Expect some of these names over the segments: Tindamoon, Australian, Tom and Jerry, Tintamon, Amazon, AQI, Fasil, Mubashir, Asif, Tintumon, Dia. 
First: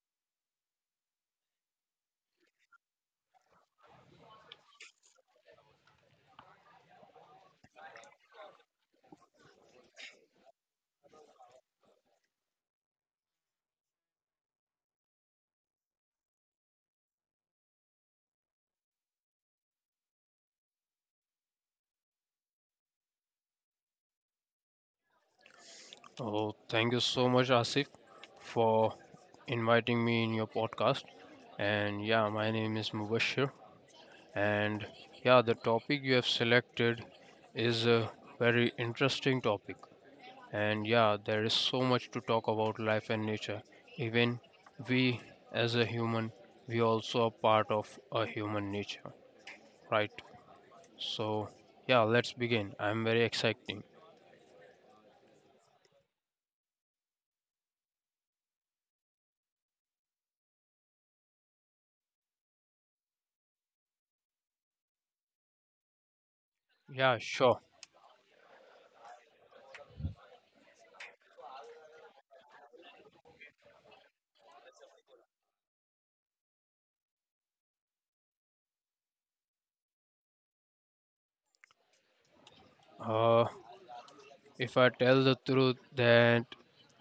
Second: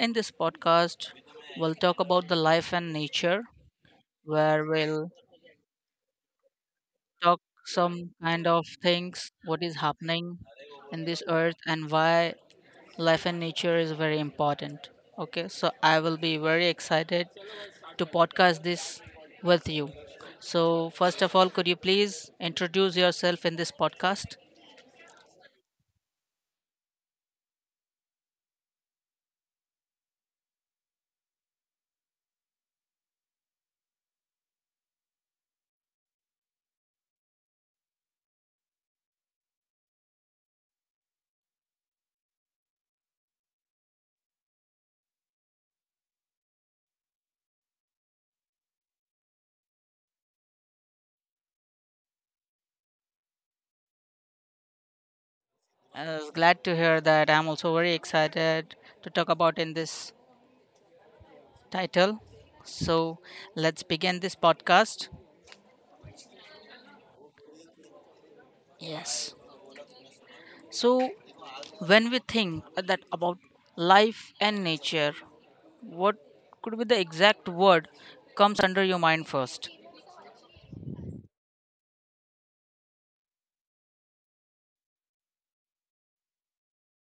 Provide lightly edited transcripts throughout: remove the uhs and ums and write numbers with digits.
in this podcast, we'll talk about the life and nature, where we'll talk some kind of things, what is happening in this earth, and why life and nature is very important. Okay, so I will be very excited to podcast this with you. So, first of all, could you please introduce yourself in this podcast? Oh, thank you so much, Asif, for inviting me in your podcast. And yeah, my name is Mubashir. And yeah, the topic you have selected is a very interesting topic. And yeah, there is so much to talk about life and nature. Even we, as a human, we also are part of a human nature, right? So yeah, let's begin. I'm very exciting. I was glad to hear that. I'm also very excited to talk about in this title. So let's begin this podcast. Yeah, sure. Yes. So when we think that about life and nature, what could be the exact word comes under your mind first? Uh, If I tell the truth, that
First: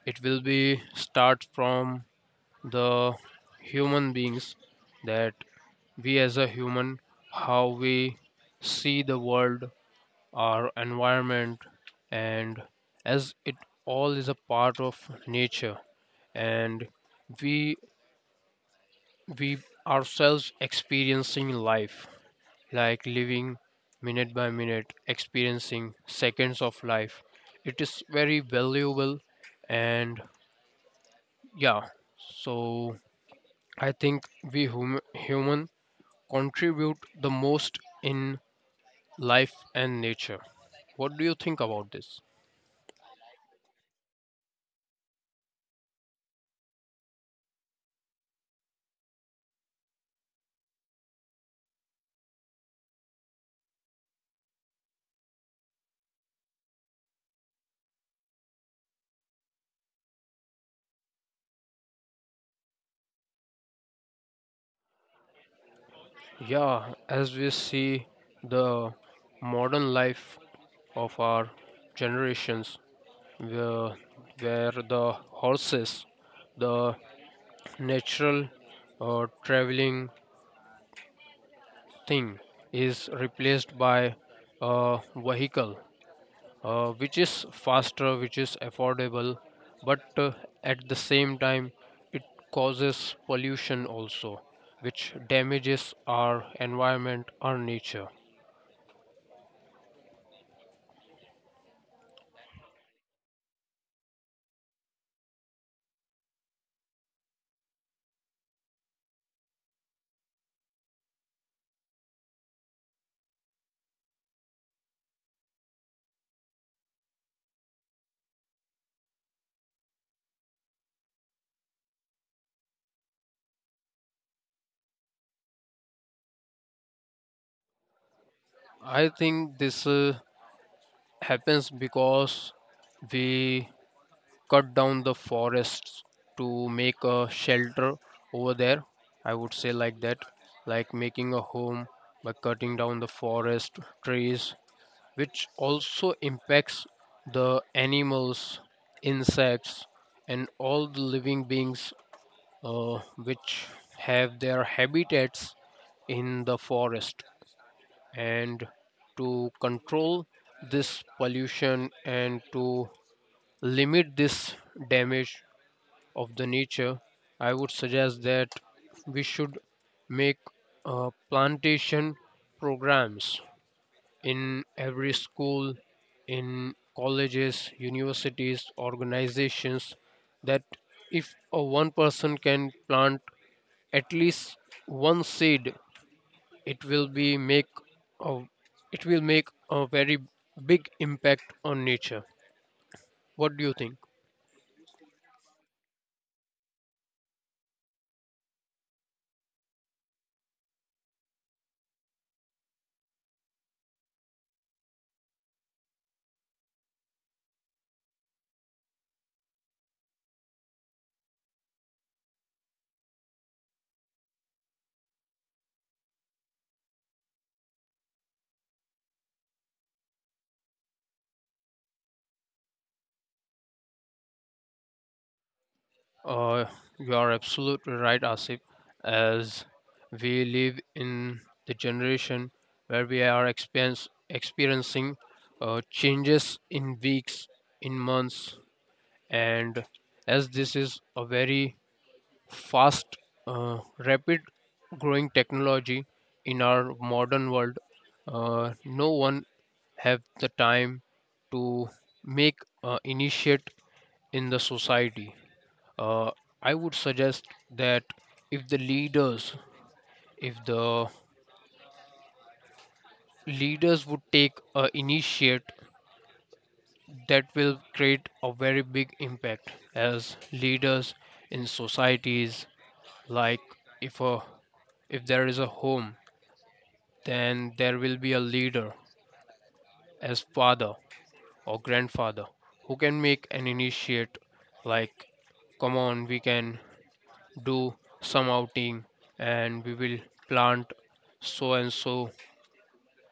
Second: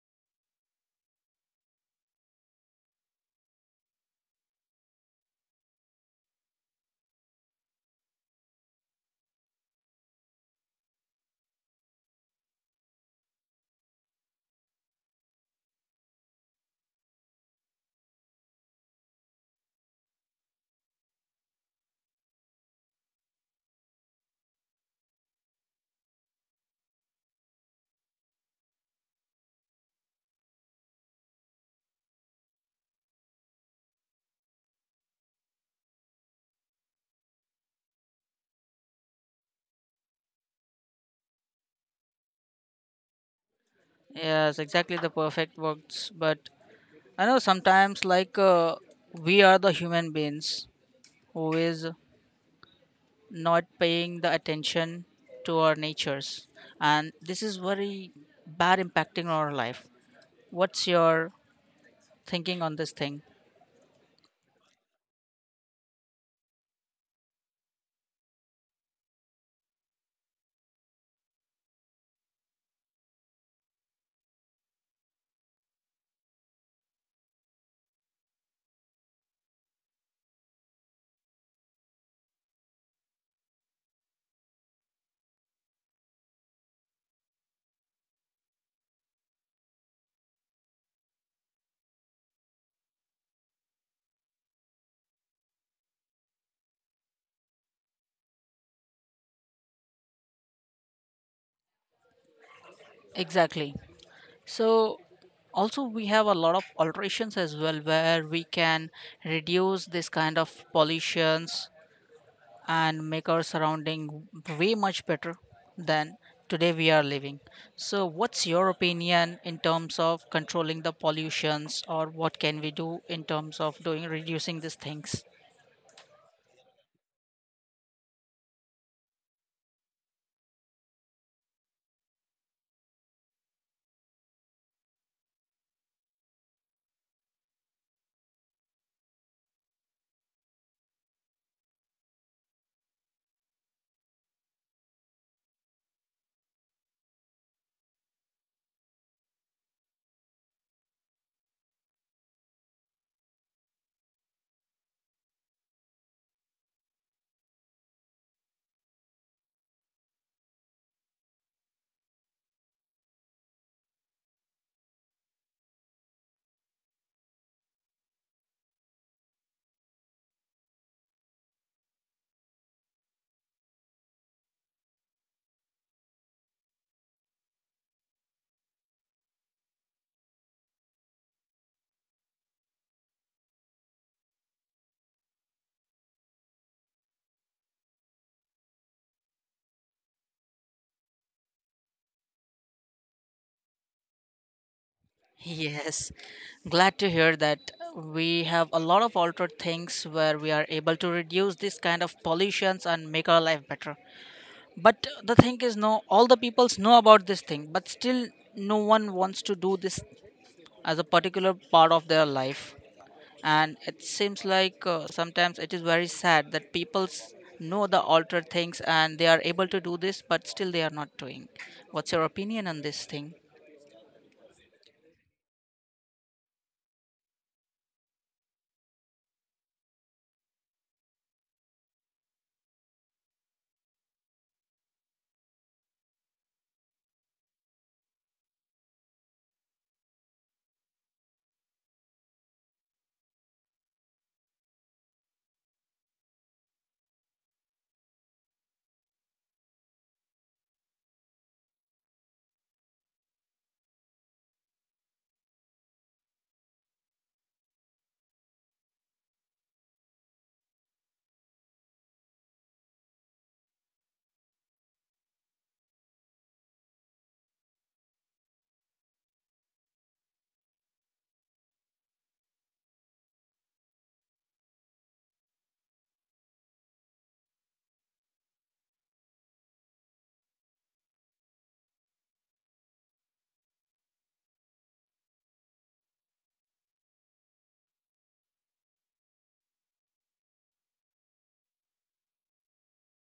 it will be start from the human beings that we as a human how we see the world, our environment, and as it all is a part of nature, and we we ourselves experiencing life, like living minute by minute, experiencing seconds of life. It is very valuable. And yeah, so I think human contribute the most in life and nature. What do you think about this? Yes, exactly the perfect words. But I know sometimes we are the human beings who is not paying the attention to our natures, and this is very bad impacting on our life. What's your thinking on this thing? Yeah, as we see the modern life of our generations, where, where the horses, the natural traveling thing, is replaced by a vehicle, which is faster, which is affordable, but at the same time, it causes pollution also, which damages our environment, our nature. Exactly. So also we have a lot of alterations as well, where we can reduce this kind of pollutions and make our surrounding way much better than today we are living. So what's your opinion in terms of controlling the pollutions, or what can we do in terms of doing reducing these things? I think this happens because we cut down the forests to make a shelter over there. I would say like that, like making a home by cutting down the forest trees, which also impacts the animals, insects, and all the living beings, uh, which have their habitats in the forest. And to control this pollution and to limit this damage of the nature, I would suggest that we should make plantation programs in every school, in colleges, universities, organizations, that if a one person can plant at least one seed, it will be make a, it will make a very big impact on nature. What do you think? Yes, glad to hear that we have a lot of altered things where we are able to reduce this kind of pollutions and make our life better. But the thing is, no all the peoples know about this thing, but still no one wants to do this as a particular part of their life. And it seems like sometimes it is very sad that know the altered things and they are able to do this, but still they are not doing. What's your opinion on this thing? Uh, you are absolutely right, Asif. As we live in the generation where we are experiencing changes in weeks, in months, and as this is a very fast, uh, rapid growing technology in our modern world, no one have the time to make initiate in the society. uh, I would suggest that if the leaders, if the leaders would take a initiate, that will create a very big impact as leaders in societies. Like if a if there is a home, then there will be a leader as father or grandfather who can make an initiate. Like, come on, we can do some outing, and we will plant so and so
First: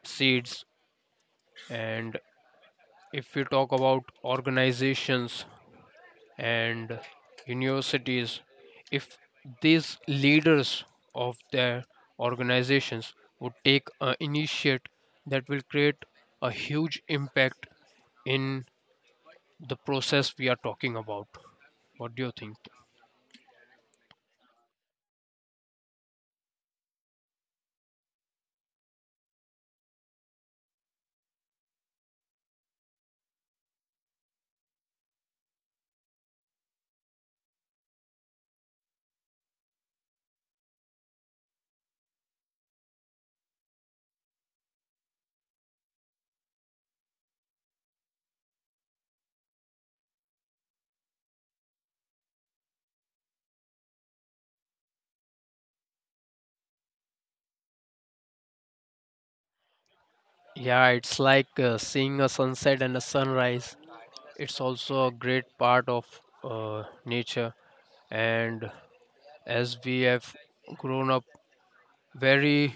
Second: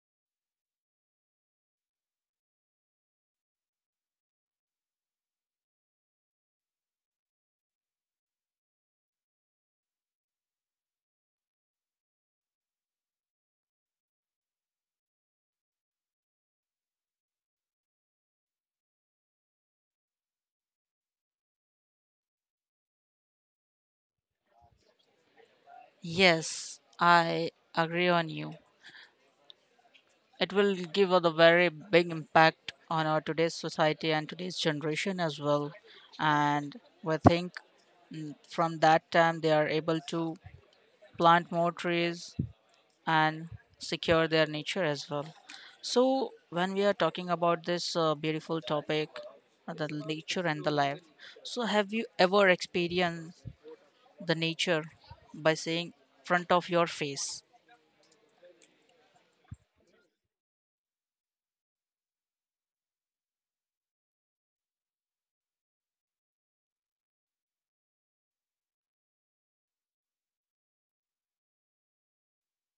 seeds. And if we talk about organizations and universities, if these leaders of their organizations would take an initiate, that will create a huge impact in the process we are talking about. What do you think? Yes, I agree on you. It will give a very big impact on our today's society and today's generation as well. And we think, from that time they are able to plant more trees and secure their nature as well. So, when we are talking about this beautiful topic, the nature and the life, so have you ever experienced the nature by saying front of your face? Yeah, it's like seeing a sunset and a sunrise. It's also a great part of uh, nature. And as we have grown up, very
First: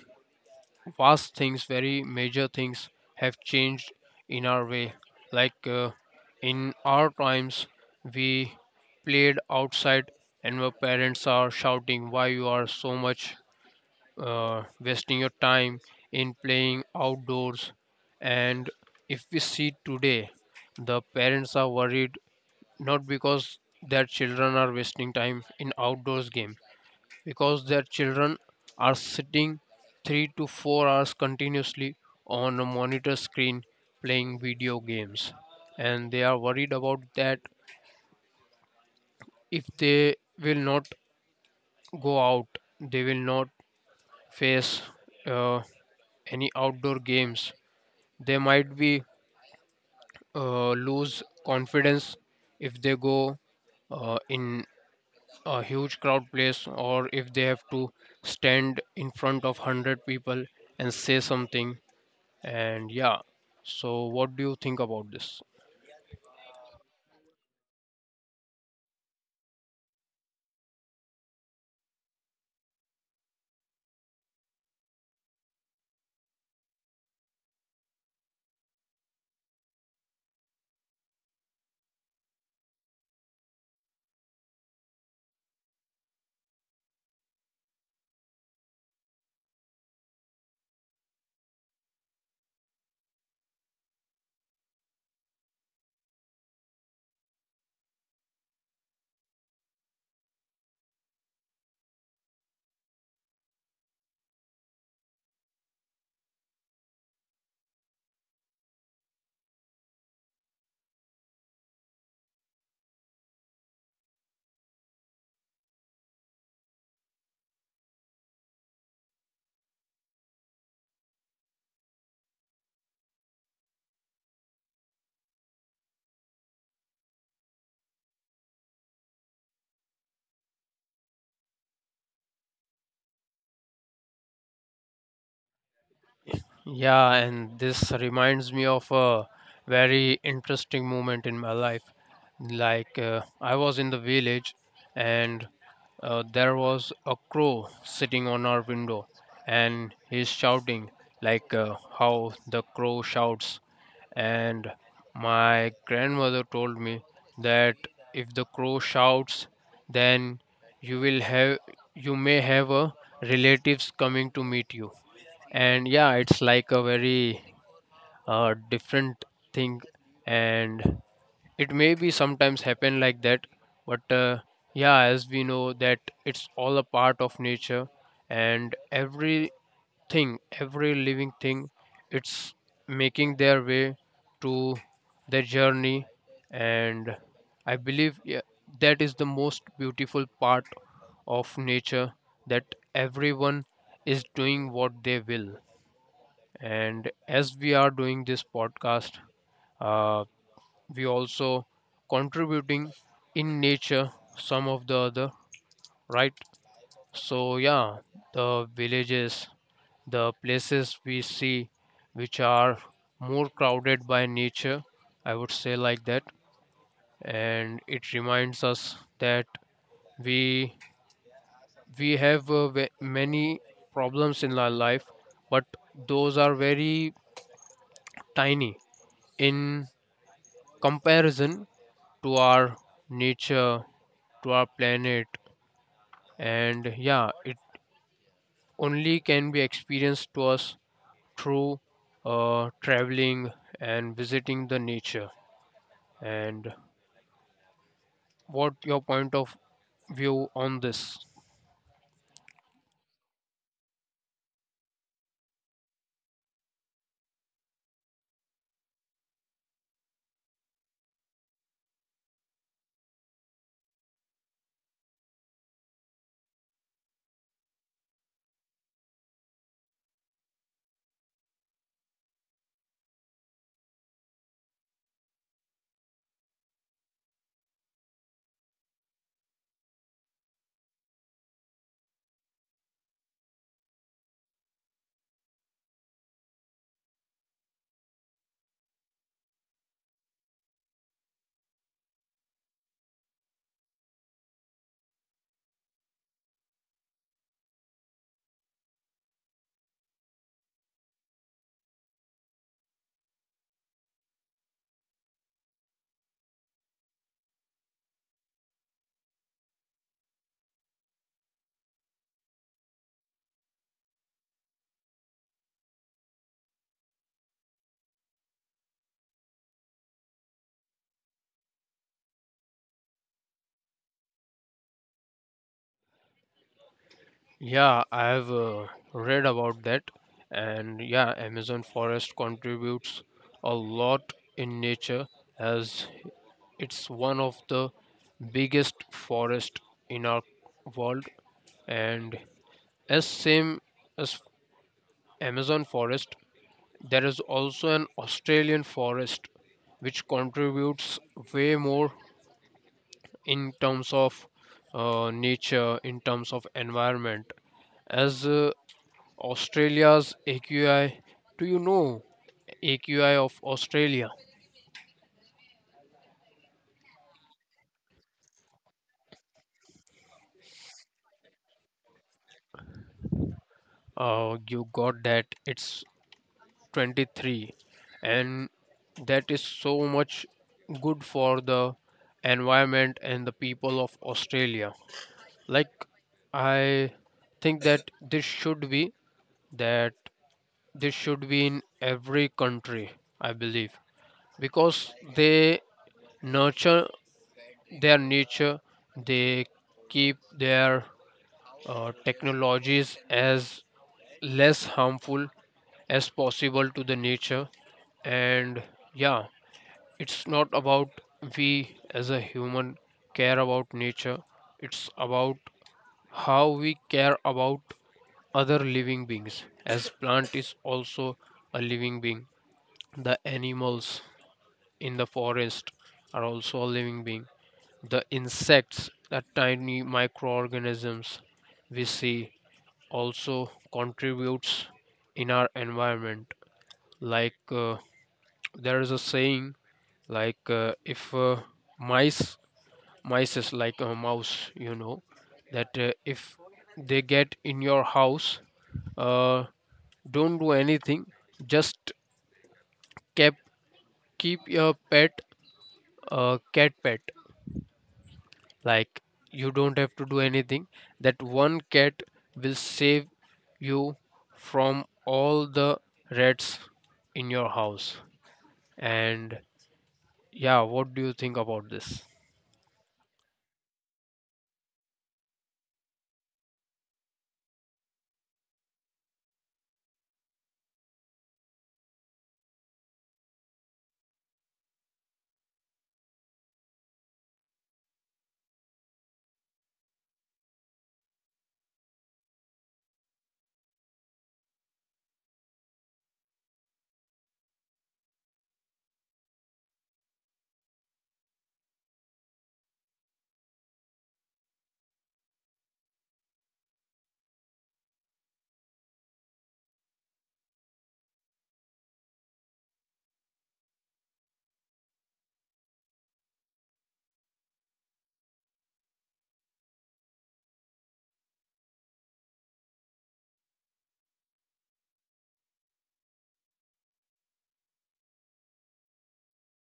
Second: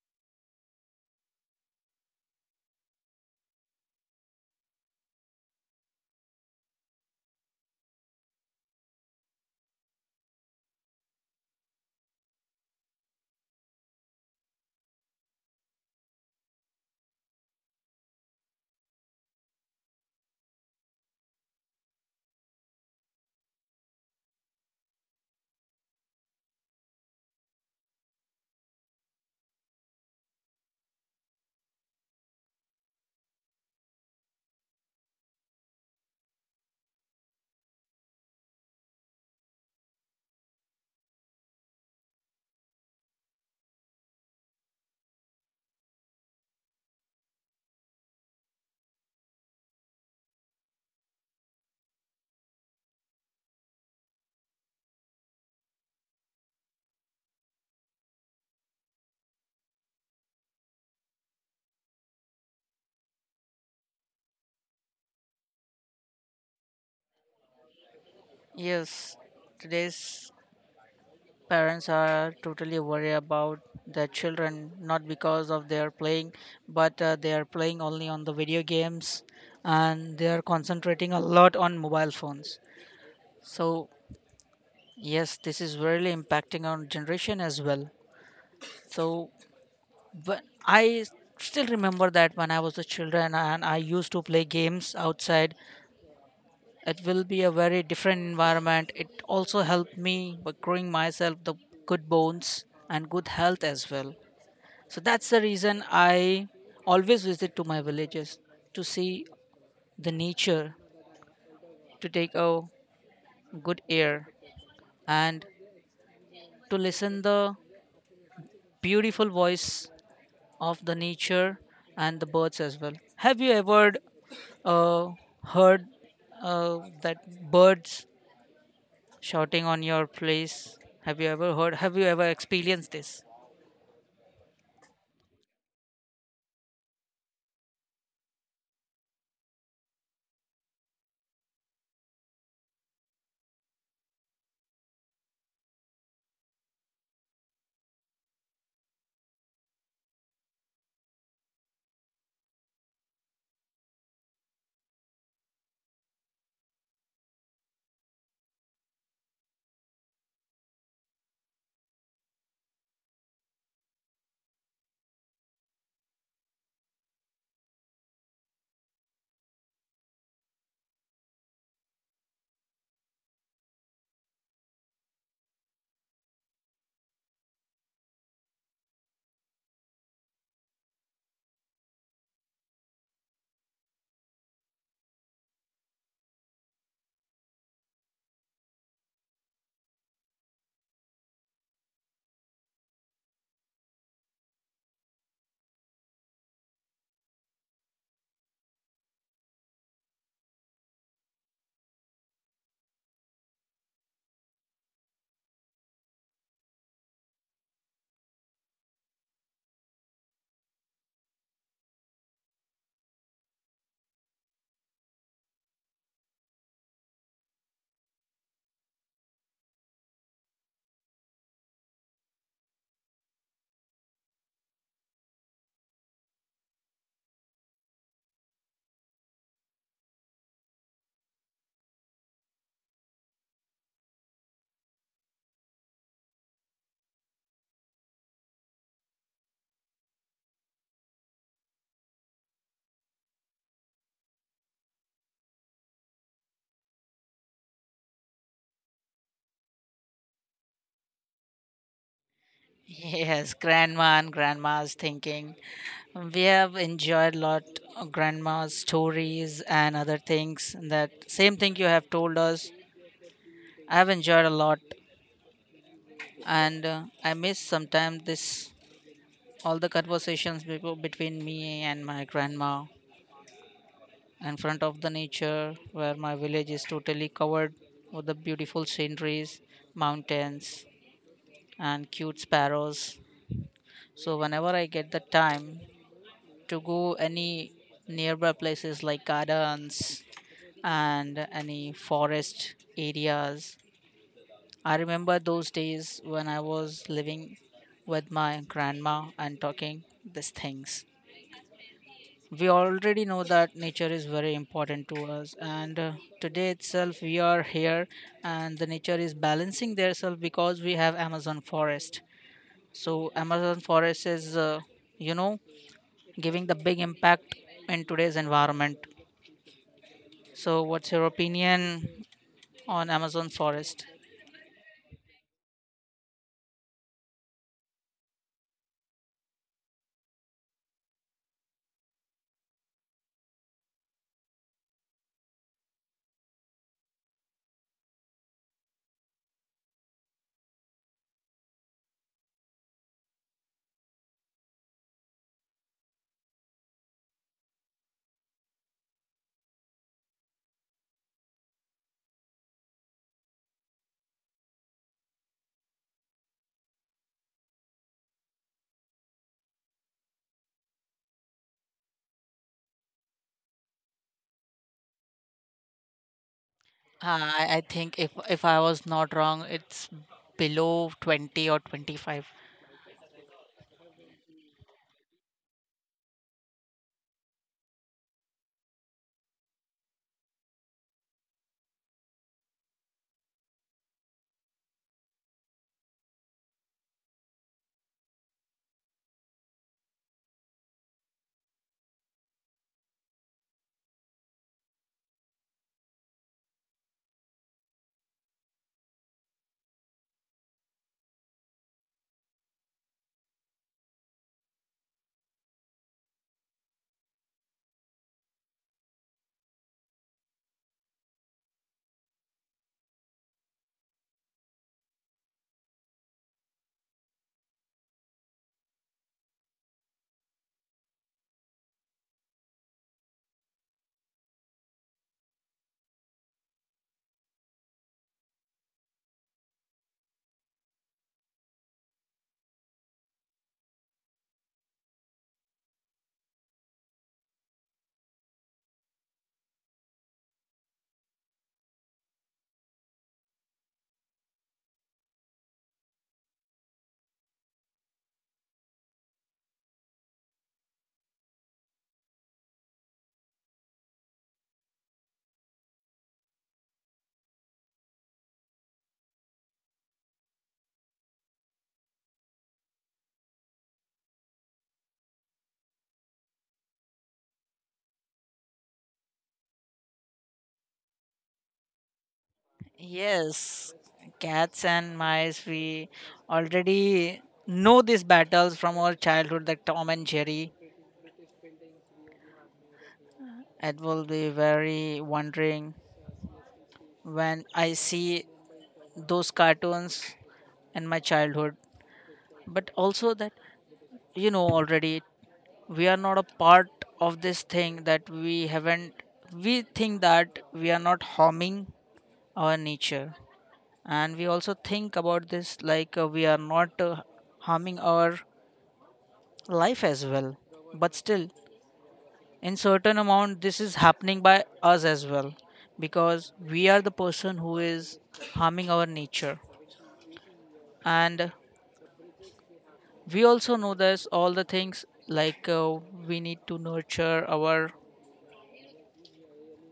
vast things, very major things have changed in our way. Like in our times, we played outside, and our parents are shouting, "Why you are so much wasting your time in playing outdoors?" And if we see today, the parents are worried not because their children are wasting time in outdoors game, because their children are sitting 3 to 4 hours continuously on a monitor screen playing video games, and they are worried about that if they will not go out, they will not face uh, any outdoor games, they might be lose confidence if they go in a huge crowd place, or if they have to stand in front of 100 people and say something. And yeah, so what do you think about this? Yes, today's parents are totally worried about their children, not because of their playing, but they are playing only on the video games, and they are concentrating a lot on mobile phones. So yes, this is really impacting on generation as well. So, but I still remember that when I was a children and I used to play games outside, it will be a very different environment. It also helped me by growing myself the good bones and good health as well. So that's the reason I always visit to my villages to see the nature, to take a good air, and to listen the beautiful voice of the nature and the birds as well. Have you ever uh, heard that birds shouting on your place? Have you ever heard? Have you ever experienced this? Yeah, and this reminds me of a very interesting moment in my life. Like, I was in the village, and there was a crow sitting on our window, and he's shouting, like how the crow shouts. And my grandmother told me that if the crow shouts, then you will have you may have a relatives coming to meet you. And yeah, it's like a very different thing, and it may be sometimes happen like that. But yeah, as we know that it's all a part of nature, and everything, every living thing, it's making their way to their journey. And I believe, yeah, that is the most beautiful part of nature, that everyone is doing what they will. And as we are doing this podcast, uh, we also contributing in nature some of the other, right? So yeah, the villages, the places we see which are more crowded by nature, I would say like that, and it reminds us that we we have many problems in our life, but those are very tiny in comparison to our nature, to our planet. And yeah, it only can be experienced to us through traveling and visiting the nature. And what your point of view on this? Yes, grandma and grandma's thinking. We have enjoyed lot of grandma's stories and other things. That same thing you have told us. I have enjoyed a lot, and I miss sometimes this all the conversations between me and my grandma, in front of the nature where my village is totally covered with the beautiful sceneries, mountains, and cute sparrows. So whenever I get the time to go any nearby places like gardens and any forest areas, I remember those days when I was living with my grandma and talking these things. We already know that nature is very important to us, and today itself we are here and the nature is balancing their self, because we have amazon forest. So amazon forest is, you know giving the big impact in today's environment. So what's your opinion on amazon forest? Yeah, I have read about that, and yeah, Amazon forest contributes a lot in nature, as it's one of the biggest forest in our world. And as same as Amazon forest, there is also an Australian forest which contributes way more in terms of nature, in terms of environment. As Australia's AQI, do you know AQI of Australia? I think if I was not wrong, it's below 20 or 25. You got that it's 23, and that is so much good for the environment and the people of Australia. Like I think that that this should be in every country, I believe, because they nurture their nature. They keep their technologies as less harmful as possible to the nature. And yeah, it's not about we as a human care about nature, it's about how we care about other living beings, as plant is also a living being, the animals in the forest are also a living being, the insects, the tiny microorganisms we see also contributes in our environment. Like there is a saying, like if mice mice is like a mouse, you know, that if they get in your house, uh, don't do anything, just kept keep your pet, cat pet. Like, you don't have to do anything, that one cat will save you from all the rats in your house. And yeah, what do you think about this? Yes, cats and mice, we already know these battles from our childhood, like Tom and Jerry. It will be very wondering when I see those cartoons in my childhood. But also that, you know, already we are not a part of this thing, that we haven't, we think that we are not harming our nature. And we also think about this like, we are not harming our life as well, but still in certain amount this is happening by us as well, because we are the person who is harming our nature. And we also know this all the things, like we need to nurture our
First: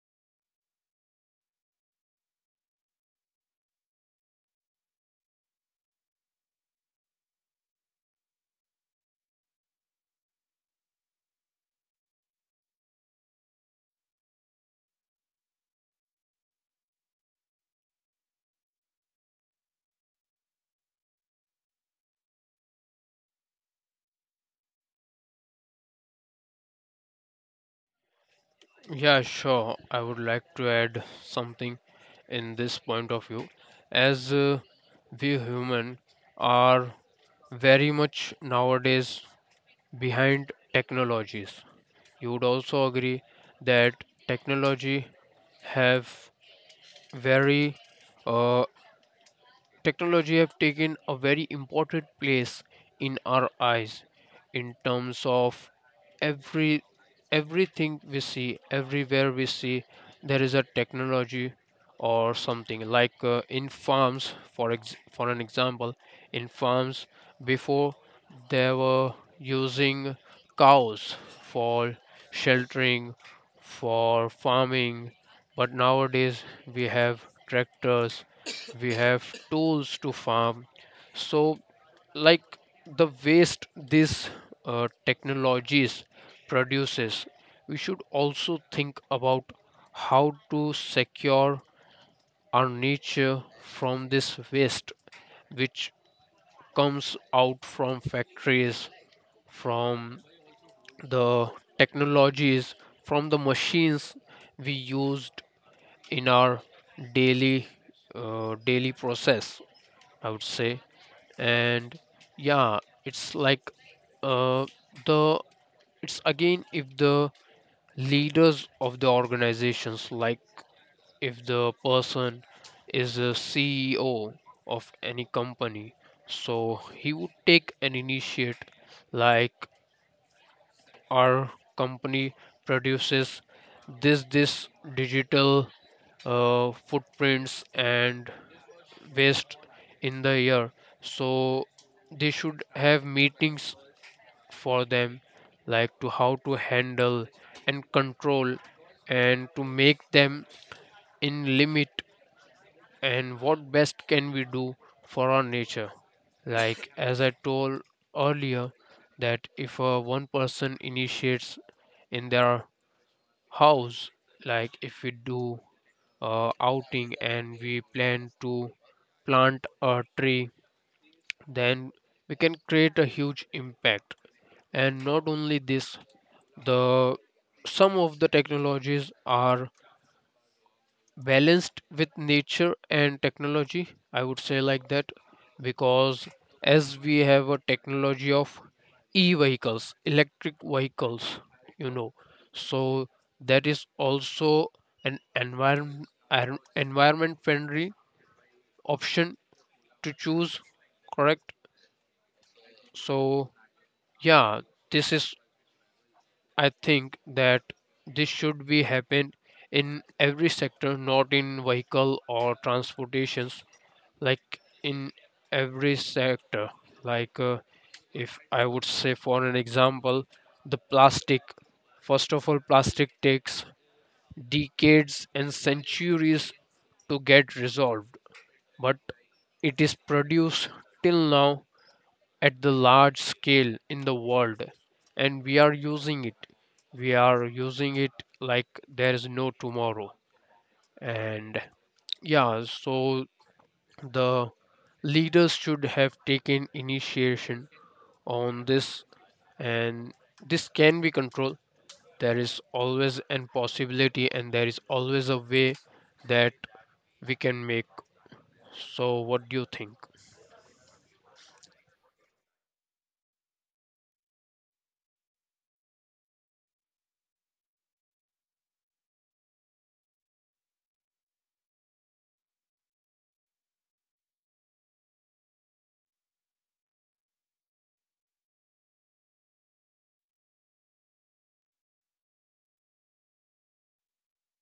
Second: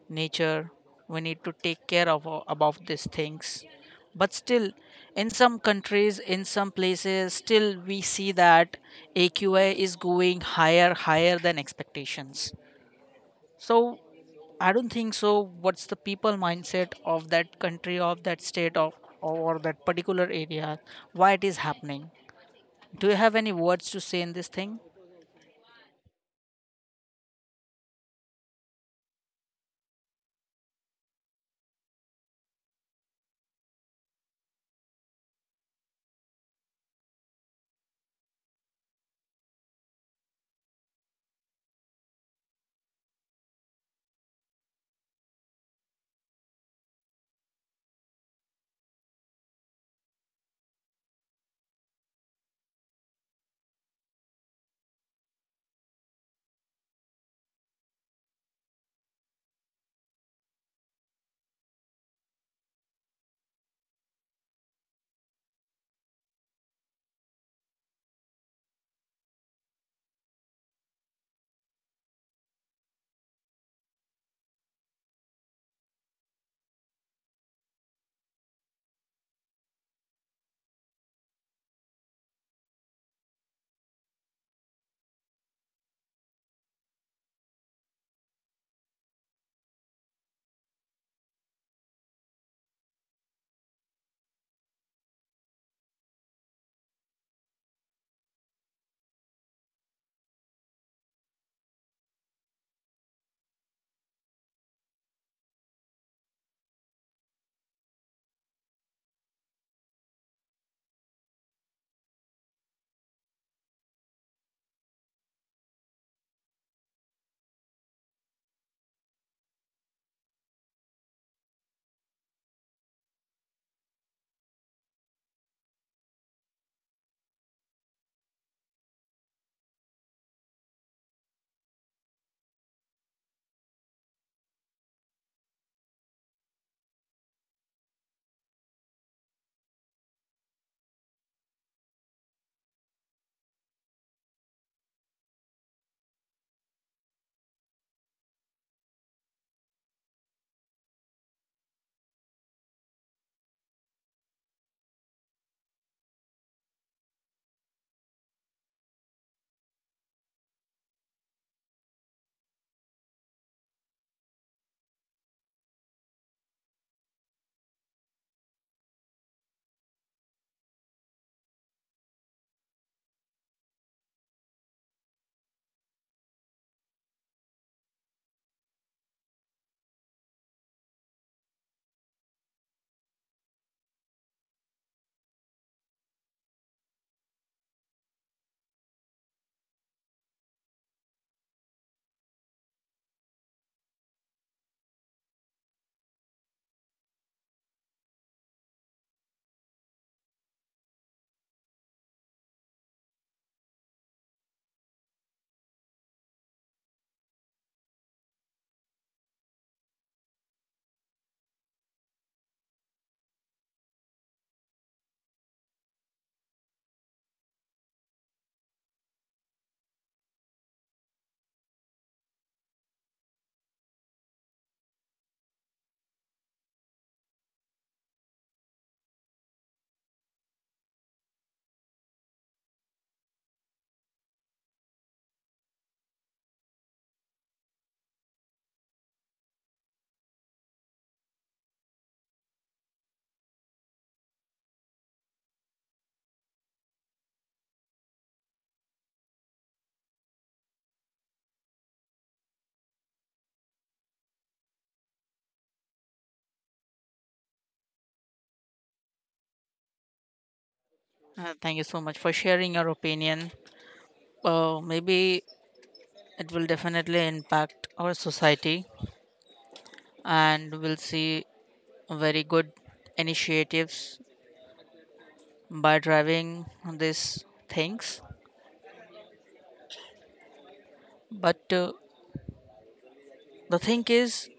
nature, we need to take care of about these things. But still in some countries, in some places, still we see that aqi is going higher higher than expectations. So I don't think so. What's the people mindset of that country, of that state, of or that particular area? Why it is happening? Do you have any words to say in this thing? Yeah, sure, I would like to add something in this point of view. As we human are very much nowadays behind technologies. You would also agree that technology have very uh, technology have taken a very important place in our eyes, in terms of every everything we see, everywhere we see, there is a technology or something. Like in farms, for an example, in farms before, they were using cows for sheltering, for farming, but nowadays we have tractors, we have tools to farm. So, like, the waste these technologies produces, we should also think about how to secure our nature from this waste, which comes out from factories, from the technologies, from the machines we used in our daily daily process, I would say. And yeah, it's like uh, the it's again, if the leaders of the organizations, like if the person is a CEO of any company, so he would take an initiate. Like, our company produces this digital footprints and waste in the year. So they should have meetings for them, like to how to handle and control and to make them in limit, and what best can we do for our nature. Like as I told earlier, that if one person initiates in their house, like if we do outing and we plan to plant a tree, then we can create a huge impact. And not only this, the some of the technologies are balanced with nature and technology, I would say like that. Because as we have a technology of e vehicles, electric vehicles, you know, so that is also an environment friendly option to choose, correct? So yeah, this is, I think that this should be happen in every sector, not in vehicle or transportations, like in every sector. Like if I would say for an example, the plastic. First of all, plastic takes decades and centuries to get resolved, but it is produced till now at the large scale in the world and we are using it like there is no tomorrow. And yeah, the leaders should have taken initiation on this, and this can be controlled. There is always an possibility and there is always a way that we can make. So what do you think? Thank you so much for sharing your opinion. Maybe it will definitely impact our society, and we'll see very good initiatives by driving these things. But the thing is,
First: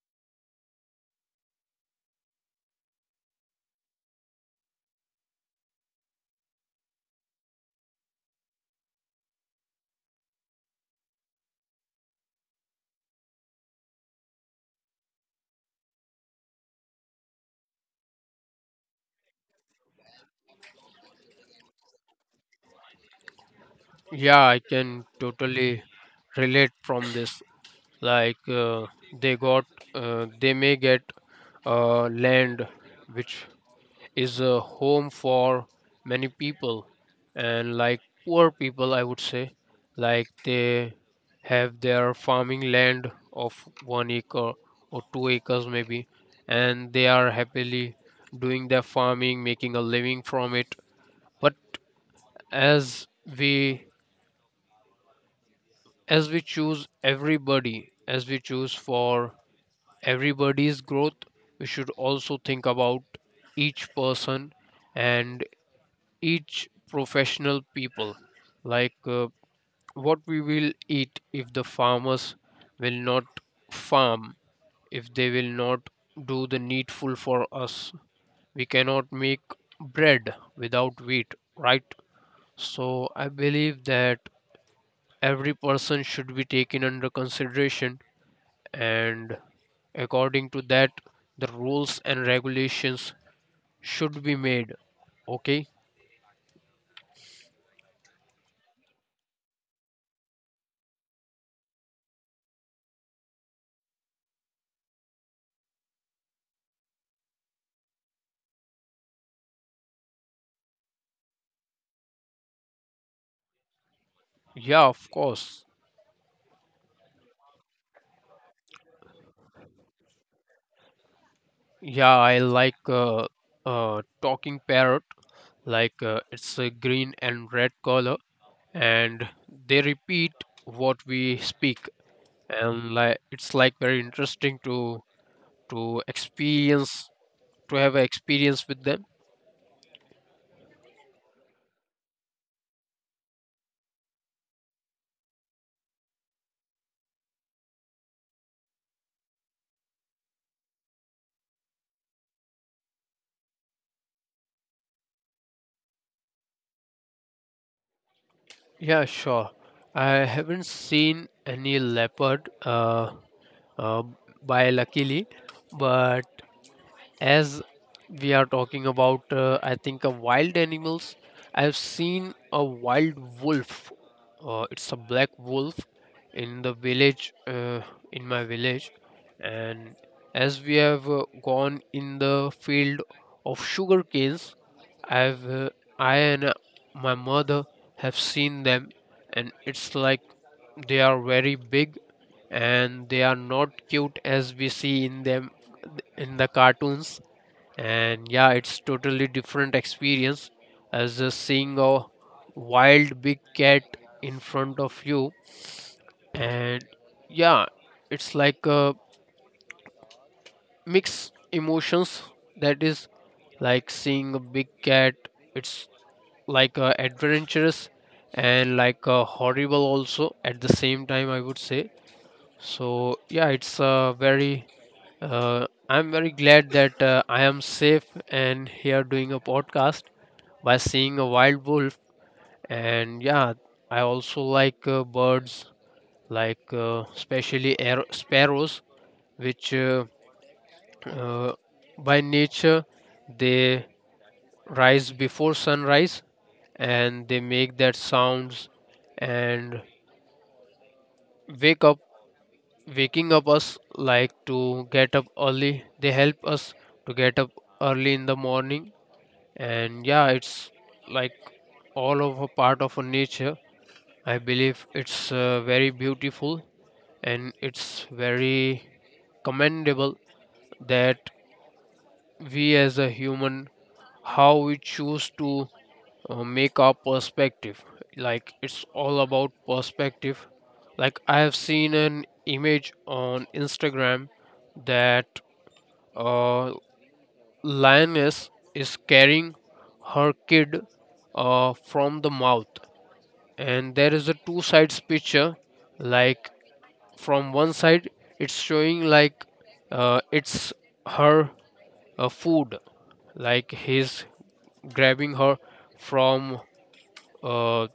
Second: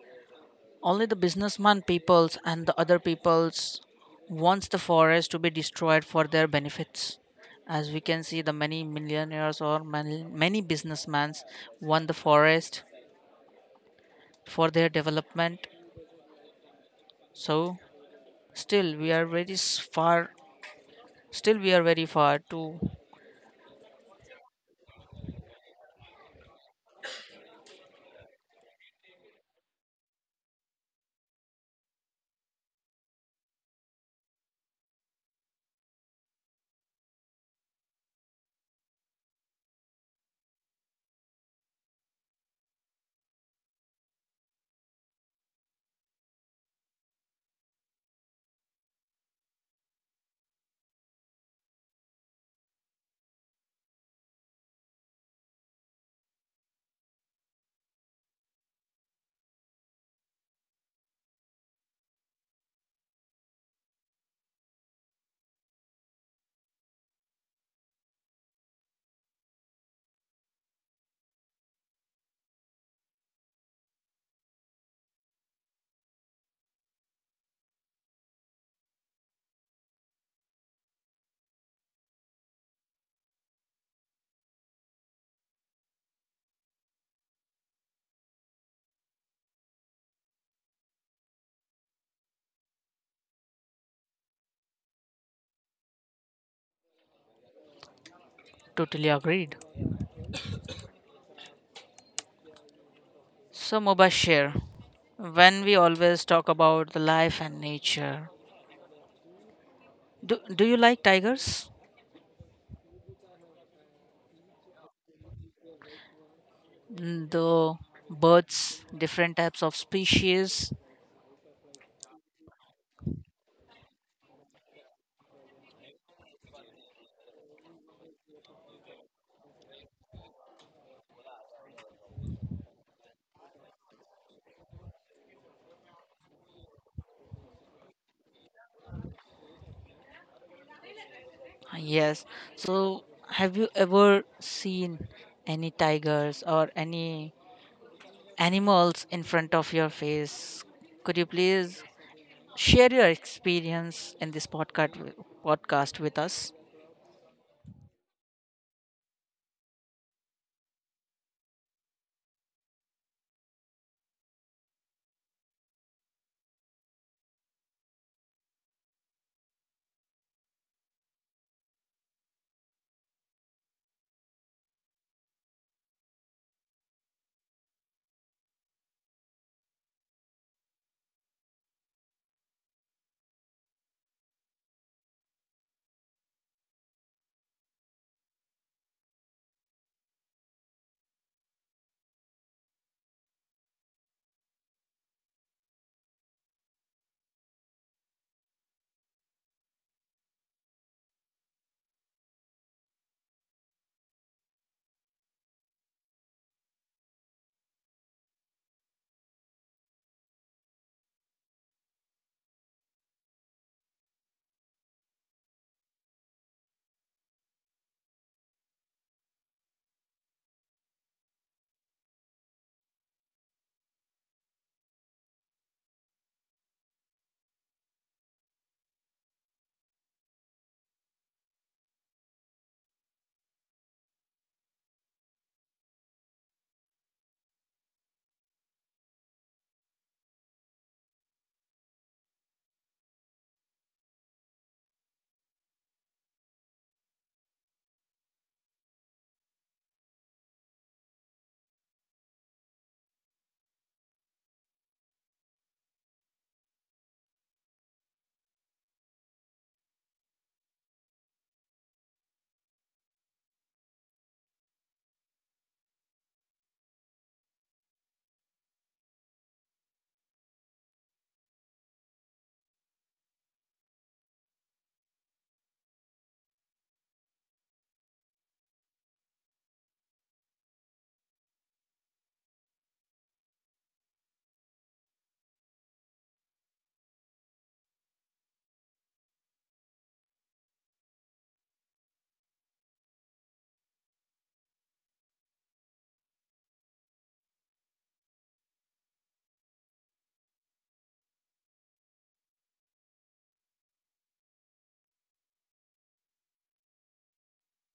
only the businessman peoples and the other peoples wants the forest to be destroyed for their benefits. As we can see, the many millionaires or many, many businessmen want the forest for their development. So still we are very s- far. Still we are very far to Yeah, I can totally relate from this. Like uh, they got uh, they may get land which is a home for many people, and like poor people I would say. Like they have their farming land of 1 acre or 2 acres maybe, and they are happily doing their farming, making a living from it. But as we as we choose everybody as we choose for everybody's growth, we should also think about each person and each professional people. Like, what we will eat if the farmers will not farm, if they will not do the needful for us? We cannot make bread without wheat, right? So I believe that every person should be taken under consideration, and according to that the rules and regulations should be made, okay? totally agreed. So Mubashir, when we always talk about the life and nature, do you like tigers? Yeah, of course. Mm, the birds, different types of species. Yeah, I like talking parrot. Like, it's a green and red color, and they repeat what we speak, and like it's like very interesting to experience, to have an experience with them. Yes. So, have you ever seen any tigers or any animals in front of your face? Could you please share your experience in this podcast with us? Yeah, sure. I haven't seen any leopard, uh, by luckily. But as we are talking about, I think, wild animals, I've seen a wild wolf. It's a black wolf in the village, in my village. And as we have gone in the field of sugar canes, I've uh, I and my mother have seen them, and it's like they are very big, and they are not cute as we see in them in the cartoons. And yeah, it's totally different experience, as seeing a wild big cat in front of you. And yeah, it's like a mix emotions, that is like seeing a big cat. It's like adventurous and like a horrible also at the same time, I would say. So yeah, it's a very… I'm very glad that I am safe and here doing a podcast by seeing a wild wolf. And yeah, I also like birds, like especially air- sparrows, which uh, by nature they rise before sunrise and they make that sounds, and wake up, waking up us like to get up early, they help us to get up early in the morning. And yeah, it's like all of a part of a nature. I believe it's very beautiful, and it's very commendable that we as a human, how we choose to make our perspective. Like it's all about perspective. Like I have seen an image on Instagram that uh, lioness is carrying her kid, from the mouth. And there is a two sides picture. Like from one side it's showing like, it's her food, like he's grabbing her from uh,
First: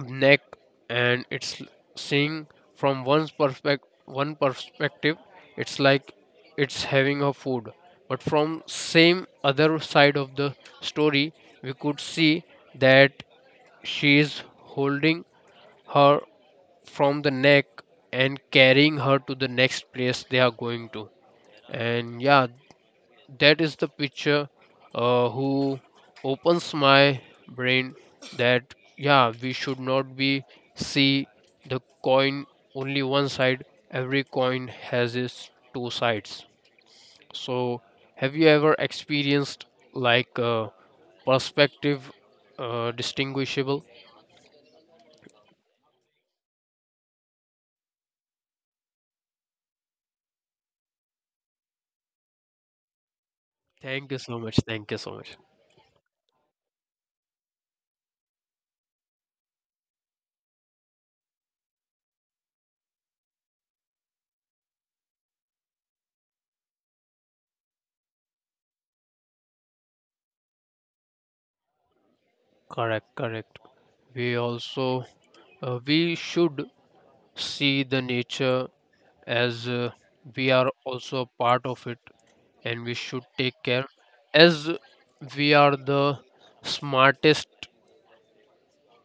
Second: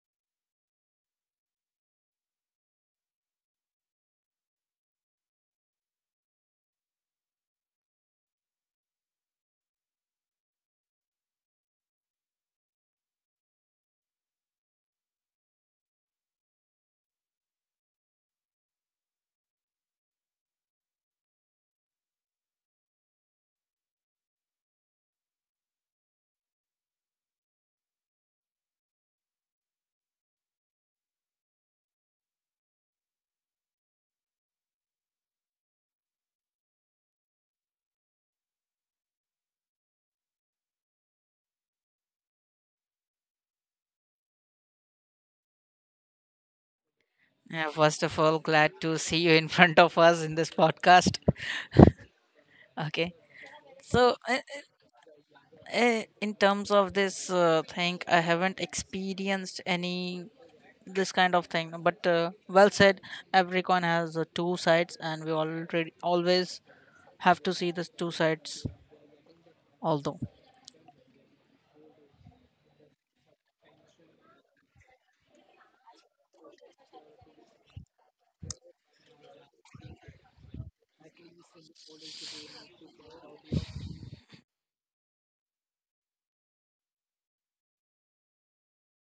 neck. And it's l- seeing from one perspective, it's like it's having her food. But from same other side of the story, we could see that she is holding her from the neck and carrying her to the next place they are going to. And yeah, that is the picture who opens my brain, that yeah, we should not be see the coin only one side. Every coin has its two sides. So have you ever experienced like, perspective distinguishable? Yeah, first of all, glad to see you in front of us in this podcast. Okay. thank So, you so much thank you so much in terms of this thing, I haven't experienced any this kind of thing, but well said, every coin has two sides, and we already always have to see the two sides although. Correct, correct. We also, we should see the nature as, we are also a part of it, and we should take care, as we are the smartest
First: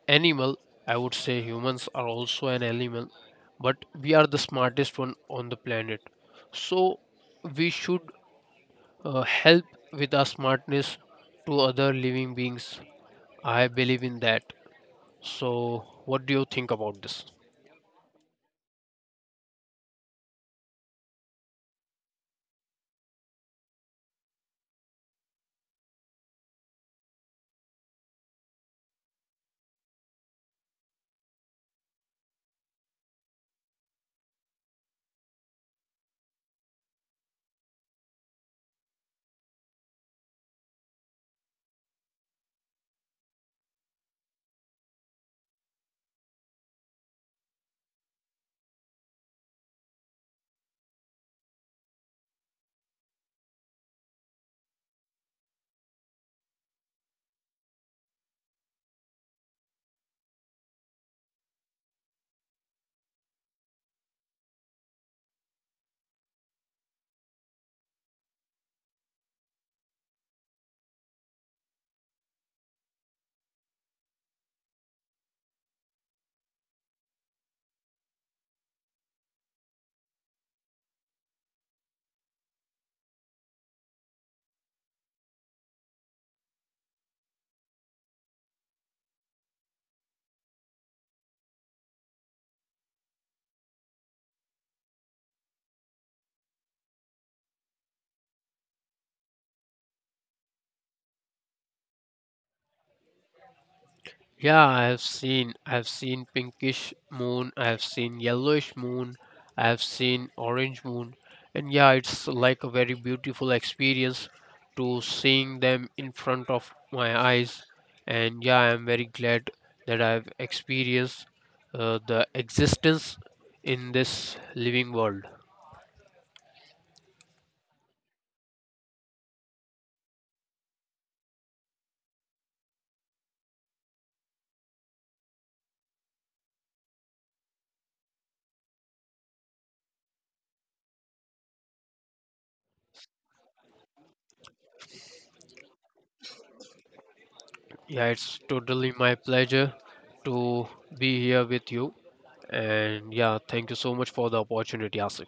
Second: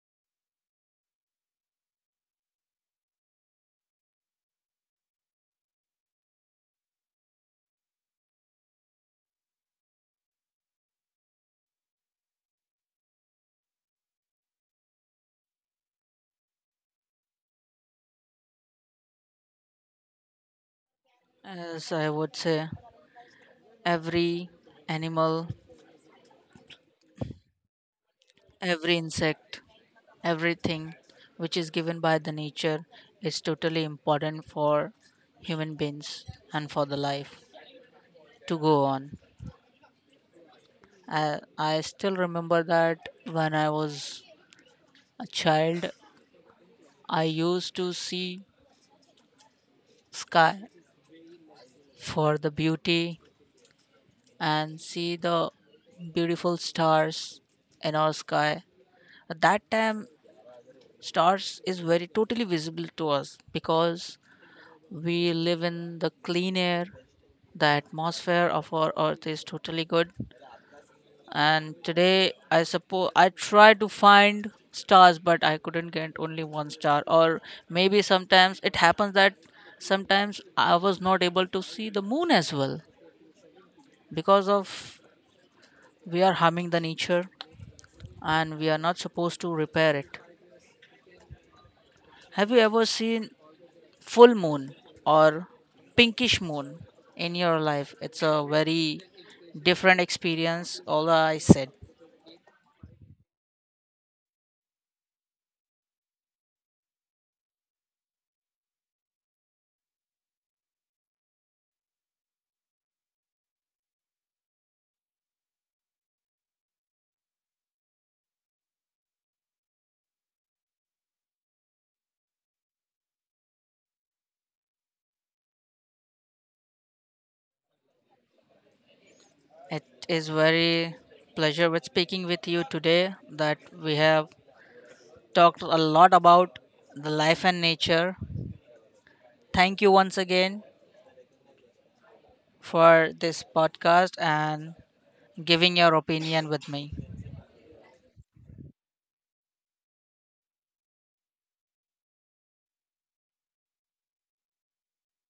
animal. I would say humans are also an animal, but we are the smartest one on the planet. So we should help with our smartness to other living beings. I believe in that. So what do you think about this? As I would say, every animal, every insect, everything which is given by the nature is totally important for human beings and for the life to go on. I still remember that when I was a child, I used to see sky for the beauty and see the beautiful stars in our sky. At that time, stars is very totally visible to us because we live in the clean air. The atmosphere of our earth is totally good. And today, I suppose I tried to find stars, but I couldn't get only one star. Or maybe sometimes it happens that sometimes I was not able to see the moon as well, because of we are harming the nature and we are not supposed to repair it. Have you ever seen full moon or pinkish moon in your life? It's a very different experience, all I said. Yeah, I have seen. I've seen pinkish moon, I've seen yellowish moon, I've seen orange moon. And yeah, it's like a very beautiful experience to seeing them in front of my eyes. And yeah, I'm very glad that I've experienced the existence in this living world. It is very pleasure with speaking with you today that we have talked a lot about the life and nature. Thank you once again for this podcast and giving your opinion with me. Yeah, it's totally my pleasure to be here with you. And yeah, thank you so much for the opportunity, Asif.